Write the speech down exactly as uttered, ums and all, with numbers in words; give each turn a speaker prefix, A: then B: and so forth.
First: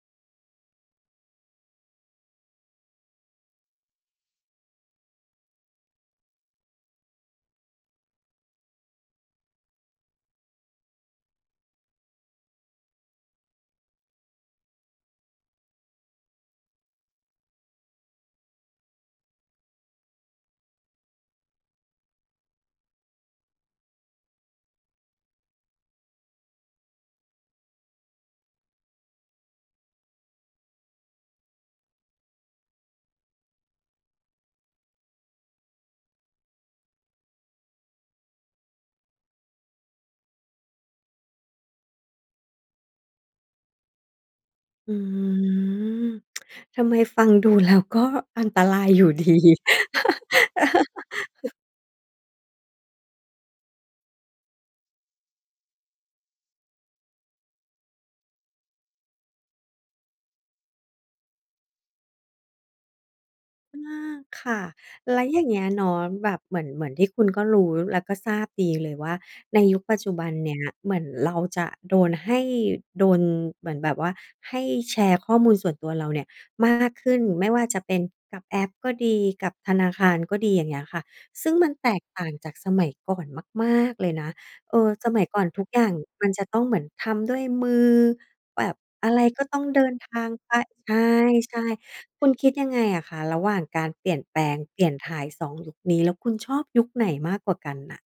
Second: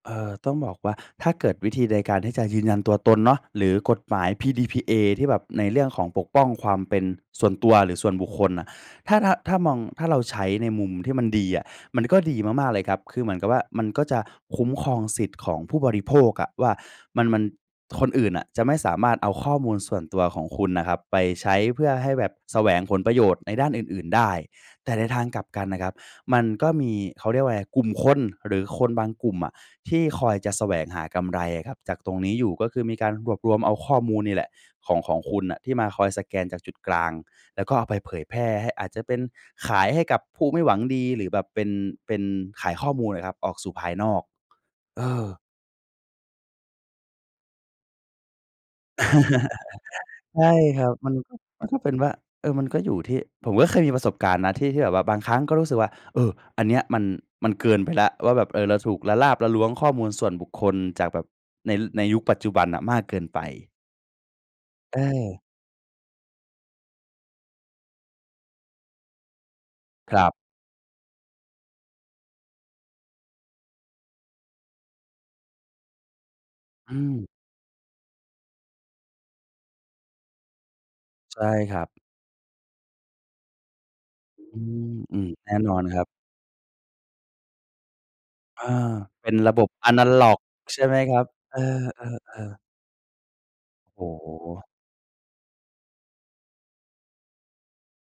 A: เอ่อ ต้องบอกว่า ถ้าเกิดวิธีในการที่จะยืนยันตัวตนเนาะ หรือกฎหมาย PDPA ที่แบบในเรื่องของปกป้องความเป็นส่วนตัว หรือส่วนบุคคลน่ะ ถ้า ถ้า ถ้ามอง ถ้าเราใช้ในมุมที่มันดีอะ มันก็ดีมาก ๆ เลยครับ คือเหมือนกับว่า มันก็จะคุ้มครองสิทธิ์ของผู้บริโภคอะว่า มัน มัน คนอื่นน่ะจะไม่สามารถเอาข้อมูลส่วนตัวของคุณน่ะครับ ไปใช้เพื่อให้แบบแสวงผลประโยชน์ในด้านอื่น ๆ ได้ แต่ในทางกลับกันน่ะครับ มันก็มี เขาเรียกว่าอะไร กลุ่มคนหรือคนบางกลุ่มอะ ที่คอยจะแสวงหากำไรอะครับจากตรงนี้อยู่ ก็คือมีการรวบรวมเอาข้อมูลนี่แหละของ ของคุณน่ะ ที่มาคอยสแกนจากจุดกลาง แล้วก็เอาไปเผยแพร่ให้ อาจจะเป็นขายให้กับผู้ไม่หวังดี หรือแบบเป็น เป็นขายข้อมูลอะครับ ออกสู่ภายนอก
B: อื
A: เออ
B: ม ทำไมฟังดู แล้ว ก็อันตรายอยู่ ดี
A: ใช่ครับ มันก็ มันก็เป็นว่า เออ มันก็อยู่ที่ ผมก็เคยมีประสบการณ์นะ ที่ ที่แบบว่าบางครั้ง ก็รู้สึกว่า เออ อันเนี้ย มัน มันเกินไปแล้ว ว่าแบบ เออ เราถูกละลาบละล้วงข้อมูลส่วนบุคคล จากแบบใน ในยุคปัจจุบันน่ะมากเกินไป
B: อา ค่ะ
A: เ
B: แล้วอย
A: ออ
B: ่างเงี้ยเนาะ แบบเหมือน เหมือนที่คุณก็รู้ และก็ทราบดีเลยว่า ในยุคปัจจุ
A: คร
B: บ
A: ั
B: ั
A: บ
B: นเนี้ย เหมือนเราจะโดนให้ โดนเหมือนแบบว่า ให้แชร์ข้อมูลส่วนตัวเราเนี่ยมา
A: อ
B: ก
A: ื
B: ขึ้
A: ม
B: น ไม่ว่าจะเป็น กับแอปก็ดี กับธนาคารก็ดี อย่างเงี้ยค่ะ
A: ใช
B: ซ
A: ่
B: ึ่งมัน
A: ครั
B: แต
A: บ
B: กต่างจากสมัยก่อนมาก ๆ เลยนะ
A: อื
B: เออ
A: ม
B: ส
A: อื
B: มัย
A: อ
B: ก่อน
A: แน่
B: ทุก
A: นอ
B: อย
A: น
B: ่าง
A: ครับ
B: มันจะต้องเหมือนทำด้วยมือ
A: เ
B: แ
A: อ
B: บ
A: อ
B: บอะไร
A: เป็น
B: ก็
A: ระ
B: ต้
A: บ
B: อง
A: บ
B: เด
A: แ
B: ิ
A: อ
B: น
A: นะ
B: ท
A: ล
B: า
A: ็
B: ง
A: อก
B: ไป
A: ใช่ไหมครับ? เ
B: ใ
A: อ
B: ช
A: อ
B: ่ ๆ คุณคิ
A: ๆ
B: ด
A: ๆ
B: ยังไงอะคะ ระหว่างการ
A: โอ
B: เป
A: ้
B: ลี่ยน
A: โ
B: แปลง
A: ฮ
B: เปลี่ยนถ่าย สอง ยุคนี้ แล้วคุณชอบยุคไหนมากกว่ากันน่ะ?